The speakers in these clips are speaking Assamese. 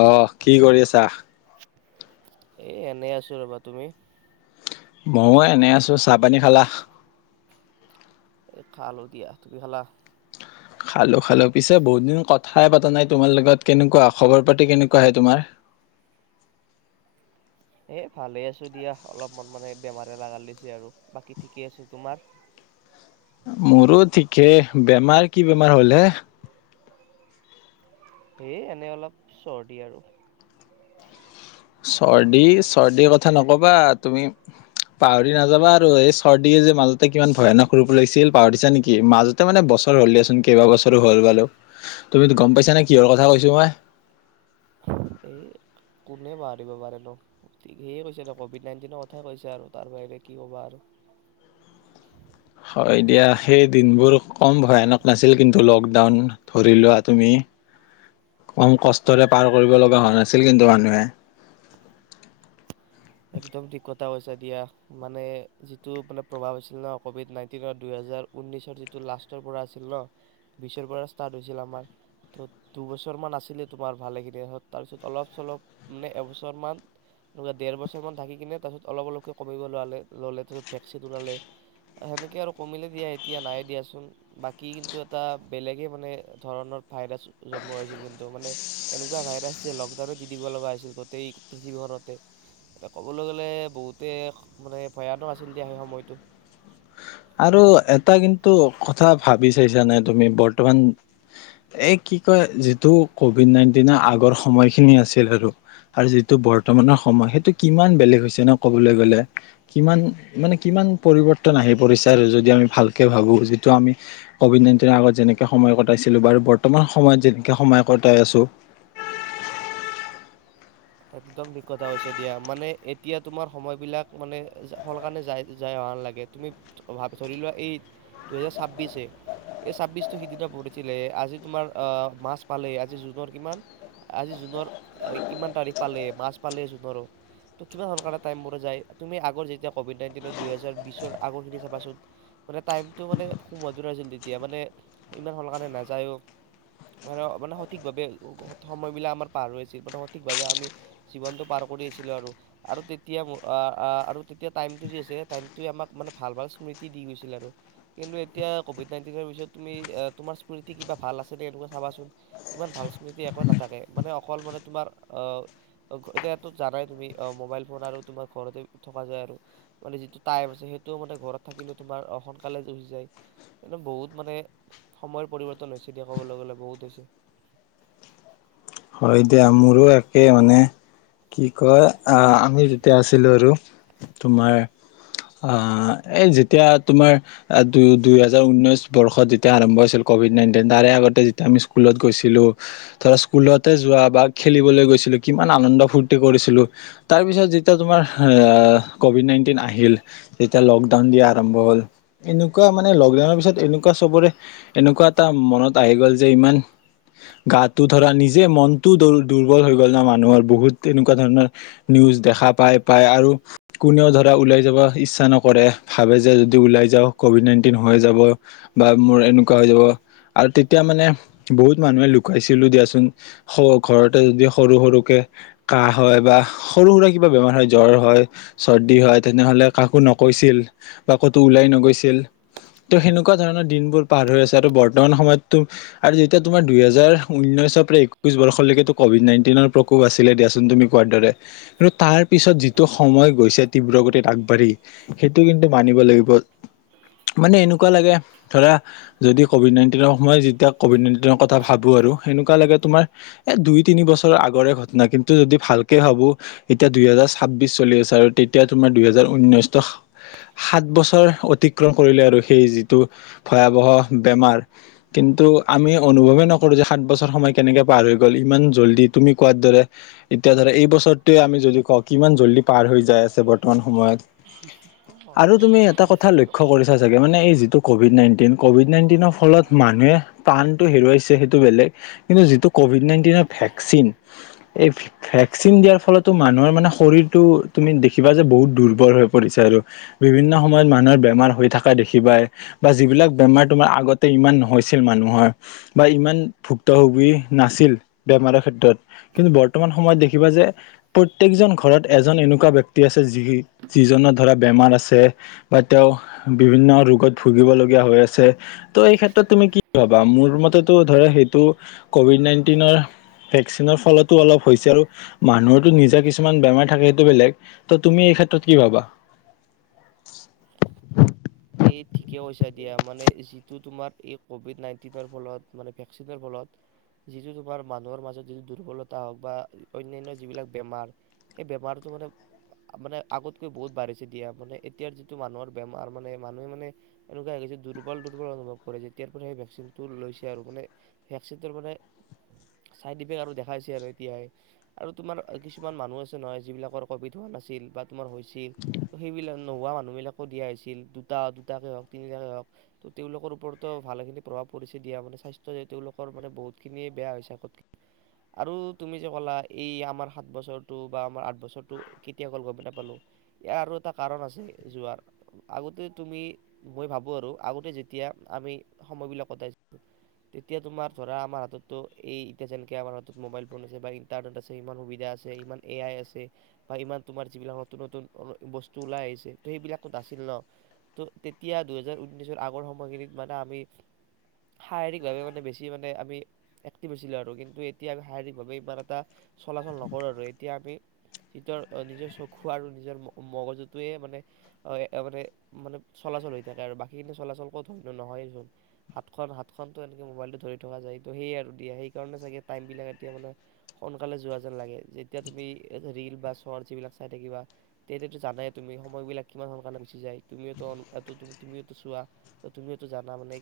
আহ কি কৰি আছা? এ এনেই আছো ৰ'বা। তুমি? মইয়ো এনে আছো। চাহপানী খালা? এ খালো দিয়া। তুমি খালা? খালো খালো। পিছে বহুত দিন কথাই পাতা নাই তোমাৰ লগত, কেনেকুৱা খবৰ পাতি কেনেকুৱা হয় তোমাৰ? এ ভালে আছো দিয়া, অলপমান মানে বেমাৰে লগাল দিছে আৰু, বাকী ঠিকে আছো। তোমাৰ? মোৰো ঠিকে, বেমাৰ কি বেমাৰ হ'ল হে? এ এনেই অলপ চৰ্দি আৰু। চৰ্দি চৰ্দিৰ কথা নকবা, তুমি পাহৰি নাযাবা আৰু এই চৰ্দিয়ে যে মাজতে কিমান ভয়ানক ৰূপ লৈছিল পাহৰিছা নেকি? মাজতে মানে বছৰ হ'ল দিয়াচোন কেইবা বছৰো হ'ল বাৰু তুমিতো গ'ম পাইছা নে কিহৰ কথা কৈছো মই? এ কোনে পাহৰিব পাৰে নো? ঠিক সিয়ে কৈছে কভিড নাইনটিনৰ কথাই কৈছে আৰু তাৰ বাহিৰে কি ক'বা আৰু। হয় দিয়া, সেই দিনবোৰ ক'ম ভয়ানক নাছিল কিন্তু, লকডাউন ধৰি লোৱা তুমি কম কষ্টৰে পাৰ কৰিব লগা হোৱা নাছিল কিন্তু মানুহে। একদম থিক কথা কৈছা দিয়া, মানে যিটো মানে প্ৰভাৱ আছিল ন, ক'ভিড নাইনটিনৰ দুইহেজাৰ ঊনৈশৰ যিটো লাষ্টৰ পৰা আছিল ন, বিশৰ পৰা ষ্টাৰ্ট হৈছিল আমাৰ। ত' দুবছৰ মান আছিলে তোমাৰ ভালেখিনি তাৰপিছত অলপ চলপ মানে এবছৰমান [unintelligible] দেৰ বছৰ বছৰমান থাকি কিনে তাৰপছত অলপ অলপকে কমিব লোৱালে, ল'লে, তাৰছত ভেকচিন ওলালে, সেনেকে আৰু কমিলে দিয়া এতিয়া নাই দিয়াচোন। বাকী কিন্তু এটা বেলেগে মানে ধৰণৰ ভাইৰাছ জন্ম হৈছিল কিন্তু মানে এনেকুৱা ভাইৰাছ যে লকডাউনে দি দিব লগা হৈছিল গোটেই পৃথিৱীখনতে এতিয়া ক'বলৈ গ'লে বহুতে মানে ভয়ানক আছিল দা সেই সময়টো আৰু এটা কিন্তু কথা ভাবি চাইছানে তুমি, বৰ্তমান এ কি কয়, যিটো ক'ভিড নাইনটিনৰ আগৰ সময়খিনি আছিল আৰু, আৰু যিটো বৰ্তমানৰ সময়, সেইটো কিমান বেলেগ হৈছে নো কবলৈ গলে? কিমান মানে কিমান পৰিবৰ্তন আহি পৰিছে আৰু যদি আমি ভালকে ভাবো, যিটো আমি কভিড নাইণ্টিনৰ আগত যেনেকে সময় কটাইছিলো বাৰু, বৰ্তমান সময়ত যেনেকে সময় কটাই আছোঁ একদম থিক কথা হৈছে দিয়া, মানে এতিয়া তোমাৰ সময় বিলাক মানে সোনকালে যাৱা হেন লাগে, তুমি ভাব- ধৰি লোৱা এই, দুহেজাৰ ছাব্বিশে, এই ছাব্বিশটো সিদিনা [unintelligible] আজি তোমাৰ আহ মাজ পালে, আজি জুনৰ কিমান, আজি জুনৰ ইমান তাৰিখ পালে, মাজ পালে জুনৰো। ত' কিমান সোনকালে টাইমবোৰ যায়। তুমি আগৰ যেতিয়া ক'ভিড নাইনটিনৰ দুইহেজাৰ বিছৰ আগৰখিনি চাবাচোন, মানে টাইমটো মানে [unintelligible] তেতিয়া, মানে ইমান সোনকালে নাযায়ো, মানে- মানে সঠিকভাৱে সময়বিলাক আমাৰ পাৰ হৈ আছিল, মানে সঠিকভাৱে আমি জীৱনটো পাৰ কৰি আছিলোঁ আৰু। আৰু তেতিয়া আ, আ আৰু তেতিয়া টাইমটো যে আছে, টাইমটোৱে আমাক মানে ভাল ভাল স্মৃতি দি গৈছিল আৰু। কিন্তু এতিয়া কভিড নাইনটিনৰ পিছত তুমি তোমাৰ স্মৃতি কিবা ভাল আছে নে এনেকুৱা চাবাচোন, ইমান ভাল স্মৃতি একোৱে নাথাকে। মানে অকল মানে তোমাৰ অ' এতিয়াতো জানাই তুমি, অ মোবাইল ফোন আৰু তোমাৰ ঘৰতে থকা যায় আৰু। মানে যিটো টাইম আছে সেইটো মানে ঘৰত থাকিলে তোমাৰ সোনকালে গুচি যায়। একদম বহুত মানে সময়ৰ পৰিৱৰ্তন হৈছে দিয়া কবলৈ গলে বহুত হৈছে। হয় দিয়া মোৰো একে মানে, কি কয় আমি যেতিয়া আছিলোঁ আৰু তোমাৰ, এই যেতিয়া তোমাৰ দু দুইহেজাৰ উনৈছ বৰ্ষত যেতিয়া আৰম্ভ হৈছিল ক'ভিড নাইণ্টিন, তাৰে আগতে যেতিয়া আমি স্কুলত গৈছিলোঁ, ধৰা স্কুলত যোৱা বা খেলিবলৈ গৈছিলো, কিমান আনন্দ ফূৰ্তি কৰিছিলোঁ, তাৰ পিছত যেতিয়া তোমাৰ আহ কভিড নাইনটিন আহিল, যেতিয়া লকডাউন দিয়া আৰম্ভ হ'ল, এনেকুৱা মানে লকডাউনৰ পিছত এনেকুৱা চবৰে, এনেকুৱা এটা মনত আহি গল যে ইমান গাটো ধৰা নিজ যে মনটো দু দুৰ্বল হৈ গ'ল ন মানুহৰ বহুত তেনেকুৱা ধৰণৰ নিউজ দেখা পায় পায় আৰু কোনেও ধৰা ওলাই যাব ইচ্ছা নকৰে ভাবে যে যদি ওলাই যাওঁ ক'ভিড নাইণ্টিন হৈ যাব বা মোৰ এনেকুৱা হৈ যাব আৰু তেতিয়া মানে বহুত মানুহে লুকাইছিলোঁ দিয়াচোন স ঘৰতে যদি সৰু সৰুকে কাহ হয় বা সৰু সুৰা কিবা বেমাৰ হয়, জ্বৰ হয়, চৰ্দি হয়, তেনেহলে কাকো নকৈছিল বা ক'তো ওলাই নগৈছিল, ত' সেনেকুৱা ধৰণৰ দিনবোৰ পাৰ হৈ আছে আৰু বৰ্তমান সময়ত তো আৰু যেতিয়া তোমাৰ দুইহেজাৰ ঊনৈশৰ পৰা এক কৈছ বৰ্ষলৈকেতো কভিড নাইণ্টিনৰ প্ৰকোপ আছিলে দিয়াচোন তুমি কোৱাৰ দৰে, আৰু তাৰ পিছত যিটো সময় গৈছে তীব্ৰ গতিত আগবাঢ়ি, সেইটো কিন্তু মানিব লাগিব। মানে এনেকুৱা লাগে ধৰা যদি কভিড নাইণ্টিনৰ সময় যেতিয়া কভিড নাইণ্টিনৰ কথা ভাবো আৰু, এনেকুৱা লাগে তোমাৰ এ দুই তিনি বছৰৰ আগৰে ঘটনা, কিন্তু যদি ভালকে ভাবো এতিয়া দুইহেজাৰ ছাব্বিশ চলি আছে আৰু তেতিয়া তোমাৰ দুইহেজাৰ ঊনৈশ, ত' সাত বছৰ অতিক্ৰম কৰিলে আৰু সেই যিটো ভয়াৱহ বেমাৰ, কিন্তু আমি অনুভৱেই নকৰো যে সাত বছৰ সময় কেনেকে পাৰ হৈ গ'ল ইমান জল্দি তুমি কোৱাৰ দৰে। এতিয়া ধৰা এই বছৰটোৱে আমি যদি কওঁ কিমান জল্দি পাৰ হৈ যাই আছে বৰ্তমান সময়ত। ঋষিকৰ আৰু তুমি এটা কথা ঋষিক লক্ষ্য কৰিছা চাগে, মানে এই যিটো ক'ভিড নাইন টিন, ক'ভিড নাইণ্টিনৰ ফলত মানুহে প্ৰাণটো হেৰুৱাইছে সেইটো বেলেগ কিন্তু যিটো ক'ভিড নাইণ্টিনৰ ভেকচিন, এই ভেকচিন দিয়াৰ ফলতো মানুহৰ মানে শৰীৰটো তুমি দেখিবা যে বহুত দুৰ্বল হৈ পৰিছে আৰু, বিভিন্ন সময়ত মানুহৰ বেমাৰ হৈ থকা দেখিবাই বা যিবিলাক বেমাৰ তোমাৰ আগতে ইমান নহৈছিল মানুহৰ বা ইমান ভুক্তভোগী নাছিল, বেমাৰৰ ক্ষেত্ৰত। কিন্তু বৰ্তমান সময়ত দেখিবা যে প্ৰত্যেকজন ঘৰত এজন এনেকুৱা ব্যক্তি আছে, যি যিজনৰ ধৰা বেমাৰ আছে, বা তেওঁ বিভিন্ন ৰোগত ভুগিবলগীয়া হৈ আছে, ত' এই ক্ষেত্ৰত তুমি কি ভাবা? মোৰ মতেতো ধৰা সেইটো ক'ভিড নাইণ্টিনৰ ভেকচিনৰ ফলত অলপ হৈছে আৰু মানুহৰো নিজা কিছুমান বেমাৰ থাকে সেইটো বেলেগ। ত তুমি এই ক্ষেত্ৰত কি ভাবা? এই ঠিকেই কৈছা দিয়া। মানে যিটো তোমাৰ এই ক'ভিড নাইণ্টিনৰ ফলত মানে ভেকচিনৰ ফলত যিটো তোমাৰ মানুহৰ মাজত যিটো দুৰ্বলতা হওক বা অন্যান্য যিবিলাক বেমাৰ সেই বেমাৰটো মানে মানে আগতকৈ বহুত বাঢ়িছে দিয়া। মানে এতিয়াৰ যিটো মানুহৰ বেমাৰ মানে মানুহে মানে এনেকুৱা হৈ গৈছে দুৰ্বল দু-দুৰ্বল অনুভৱ কৰে যেতিয়াৰ পৰা সেই ভেকচিনটো লৈছে আৰু। মানে ভেকচিনৰ পৰা চাইডইফেক্ট আৰু দেখাইছে আৰু এতিয়াই আৰু তোমাৰ কিছুমান মানুহ আছে নহয় যিবিলাকৰ কভিড হোৱা নাছিল বা তোমাৰ হৈ ছিল, ত সেইবিলাক নোহোৱা মানুহ বিলাকো দিয়া হৈছিল দুটা-দুটাকে হওক তিনিটাকে হওক ত তেওঁলোকৰ ওপৰতো ভালেখিনি প্ৰভাৱ পৰিছে দিয়া মানে স্বাস্থ্য যে তেওঁলোকৰ মানে বহুতখিনিয়ে বেয়া হৈছে আগতকে। আৰু তুমি যে ক'লা এই আমাৰ সাত বছৰটো বা আমাৰ আঠ বছৰটো কেতিয়া গ'ল গমে নাপালো ইয়াৰ আৰু এটা কাৰণ আছে যোৱাৰ আগতে তুমি মই ভাবোঁ আৰু আগতে যেতিয়া আমি সময়বিলাক কটাইছিলোঁ তেতিয়া তোমাৰ ধৰা আমাৰ হাততো এই এতিয়া যেনেকৈ আমাৰ হাতত মোবাইল ফোন আছে বা ইণ্টাৰনেট আছে ইমান সুবিধা আছে ইমান এ আই আছে বা ইমান তোমাৰ যিবিলাক নতুন নতুন বস্তু ওলাই আহিছে তো সেইবিলাকতোত নাছিল ন। ত' তেতিয়া দুহেজাৰ উনৈশৰ আগৰ সময়খিনিত মানে আমি শাৰীৰিক ভাৱে মানে বেছি মানে আমি এক্টিভ আছিলো আৰু কিন্তু এতিয়া আমি শাৰীৰিকভাৱে ইমান এটা চলাচল নকৰোঁ আৰু এতিয়া আমি নিজৰ নিজৰ চকু আৰু নিজৰ মগজুটয়ে মানে- মানে মানে চলাচল হৈ থাকে আৰু বাকীখিনি চলাচলকো ধৰিনো নহয়োন হাতখন- হাতখনতো এনেকৈ মোবাইলটো ধৰি থকা যায় তো সেয়ে আৰু দিয়ে সেইকাৰণে চাগে টাইমবিলাক এতিয়া মানে সোনকালে যোৱা যেন লাগে, যেতিয়া তুমি ৰিল বা শ্বৰ্ট যিবিলাক চাই থাকিবা তেতিয়াতো জানাই তুমি সময়বিলাক কিমান সোনকালে গুচি যায়। তুমিওো তুমিওতো চোৱা তুমিওতো জানা মানে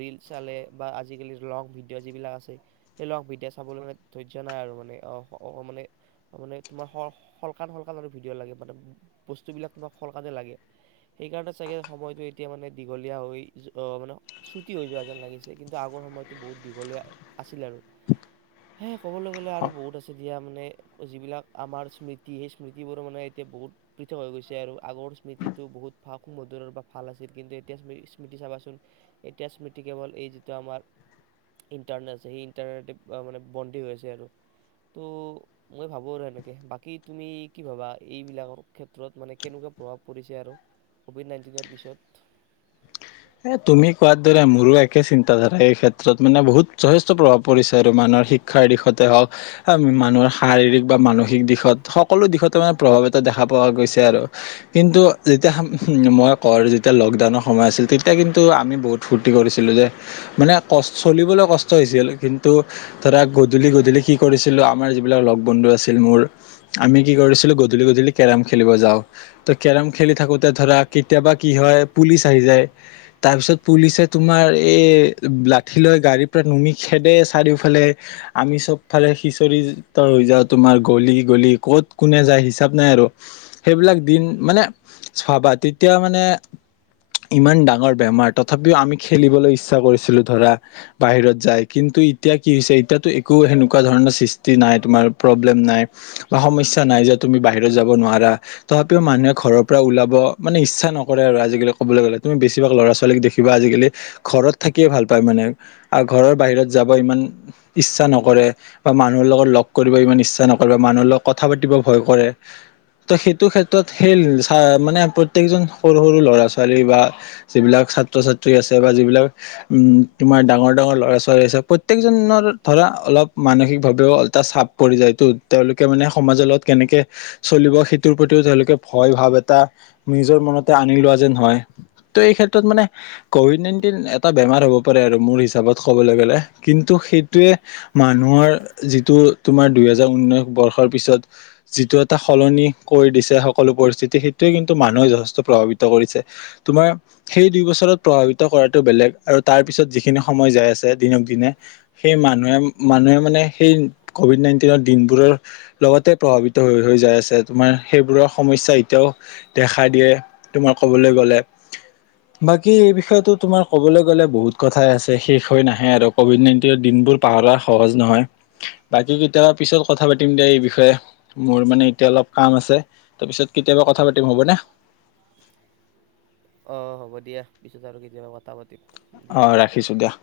ৰিল চালে বা আজিকালি লং ভিডিঅ' যিবিলাক আছে সেই লং ভিডিঅ' চাবলৈ মানে ধৈৰ্য্য নাই আৰু মানে মানে মানে তোমাৰ সলকান শলকান আৰু ভিডিঅ' লাগে মানে বস্তুবিলাক তোমাক সলকানে লাগে সেইকাৰণে চাগে সময়টো এতিয়া মানে দীঘলীয়া হৈ মানে চুটি হৈ যোৱা যেন লাগিছে, কিন্তু আগৰ সময়টো বহুত দীঘলীয়া আছিল আৰু সেয়েহে ক'বলৈ গ'লে আৰু বহুত আছিল সেয়া মানে যিবিলাক আমাৰ স্মৃতি সেই স্মৃতিবোৰ মানে এতিয়া বহুত পৃথক হৈ গৈছে আৰু আগৰ স্মৃতিটো বহুত। সু - মধুৰৰ বা ভাল আছিল কিন্তু এতিয়া স্মৃতি চাবাচোন এতিয়া স্মৃতি কেৱল এই যিটো আমাৰ ইণ্টাৰনেট আছে সেই ইণ্টাৰনেট মানে বন্দি হৈ আছে আৰু ত' মই ভাবোঁ আৰু সেনেকে বাকী তুমি কি ভাবা এইবিলাকৰ ক্ষেত্ৰত মানে কেনেকুৱা প্ৰভাৱ পৰিছে আৰু। ক'ভিড নাইণ্টিনৰ পিছত। এ' তুমি কোৱাৰ দৰে মোৰো একে চিন্তাধাৰা এই ক্ষেত্ৰত মানে বহুত যথেষ্ট প্ৰভাৱ পৰিছে আৰু মানুহৰ শিক্ষাৰ দিশতে হওক মানুহৰ শাৰীৰিক বা মানসিক দিশত সকলো দিশতে মানে প্ৰভাৱ এটা দেখা পোৱা গৈছে আৰু কিন্তু যেতিয়া মই কওঁ যেতিয়া লকডাউনৰ সময় আছিল। এতিয়া কিন্তু আমি বহুত ফূৰ্তি কৰিছিলোঁ যে মানে ক চলিবলৈ কষ্ট হৈছিল কিন্তু ধৰা গধূলি- গধূলি কি কৰিছিলোঁ আমাৰ যিবিলাক লগ বন্ধু আছিল মোৰ আমি কি কৰিছিলোঁ গধূলি - গধূলি কেৰম খেলিব যাওঁ তো কেৰম খেলি থাকোঁতে ধৰা কেতিয়াবা কি হয় পুলিচ আহি যায়। তাৰ পিছত পুলিচে তোমাৰ এই লাঠি লৈ গাড়ীৰ পৰা নুমি খেদে চাৰিওফালে আমি চবফালে সিঁচৰি হৈ যাওঁ তোমাৰ গলি গলি কত কোনে যায় হিচাপ নাই আৰু সেইবিলাক দিন মানে ভাবা তেতিয়া মানে ইমান ডাঙৰ বেমাৰ তথাপিও আমি খেলিবলৈ ইচ্ছা কৰিছিলো ধৰা বাহিৰত যায় কিন্তু এতিয়া কি হৈছে এতিয়াতো একো সেনেকুৱা ধৰণৰ সৃষ্টি নাই তোমাৰ প্ৰব্লেম নাই বা সমস্যা নাই যে তুমি বাহিৰত যাব নোৱাৰা তথাপিও মানুহে ঘৰৰ পৰা ওলাব মানে ইচ্ছা নকৰে আৰু আজিকালি ক'বলৈ গ'লে। তুমি বেছিভাগ ল'ৰা- ছোৱালীক দেখিবা আজিকালি ঘৰত থাকিয়ে ভাল পায় মানে আৰু ঘৰৰ বাহিৰত যাব ইমান ইচ্ছা নকৰে বা মানুহৰ লগত লগ কৰিব ইমান ইচ্ছা নকৰে বা মানুহৰ লগত কথা পাতিব ভয় কৰে ত' সেইটো ক্ষেত্ৰত সেই মানে প্ৰত্যেকজন সৰু- সৰু ল'ৰা ছোৱালী বা যি বিলাক ছাত্ৰ - ছাত্ৰী আছে বা যি বিলাক উম তোমাৰ ডাঙৰ- ডাঙৰ লৰা ছোৱালী আছে প্ৰত্যেকজনৰ ধৰা অলপ মানসিকভাৱেও এটা চাপ পৰি যায়টো তেওঁলোকে মানে সমাজৰ লগত কেনেকে চলিব সেইটোৰ প্ৰতিও তেওঁলোকে ভয় ভাৱ এটা নিজৰ মনতে আনি লোৱা যেন হয়। ত' এই ক্ষেত্ৰত মানে কভিড নাইনন্টিন এটা বেমাৰ হব পাৰে আৰু মোৰ হিচাপত কবলৈ গলে কিন্তু সেইটোৱে মানুহৰ যিটো তোমাৰ দুহেজাৰ উনৈশ বৰ্ষৰ পিছত যিটো এটা সলনি কৰি দিছে সকলো পৰিস্থিতি সেইটোৱে কিন্তু মানুহে যথেষ্ট প্ৰভাৱিত কৰিছে। তোমাৰ সেই দুই বছৰত প্ৰভাৱিত কৰাটো বেলেগ আৰু তাৰপিছত যিখিনি সময় যায় আছে দিনক দিনে সেই মানুহে- মানুহে মানে সেই ক'ভিড নাইণ্টিনৰ দিনবোৰৰ লগতে প্ৰভাৱিত হৈ হৈ যায় আছে তোমাৰ সেইবোৰৰ সমস্যা এতিয়াও দেখা দিয়ে তোমাৰ কবলৈ গলে। বাকী এই বিষয়টো তোমাৰ কবলৈ গলে বহুত কথাই আছে শেষ হৈ নাহে আৰু কভিড নাইনটিনৰ দিনবোৰ পাহৰা সহজ নহয় বাকী কেতিয়াবা পিছত কথা পাতিম দিয়া এই বিষয়ে মোৰ মানে এতিয়া অলপ কাম আছে তাৰ পিছত কেতিয়াবা কথা পাতিম হ'বনে? অ' হ'ব দিয়া পিছত আৰু কেতিয়াবা কথা পাতিম। দিয়া অ' ৰাখিছো দিয়া।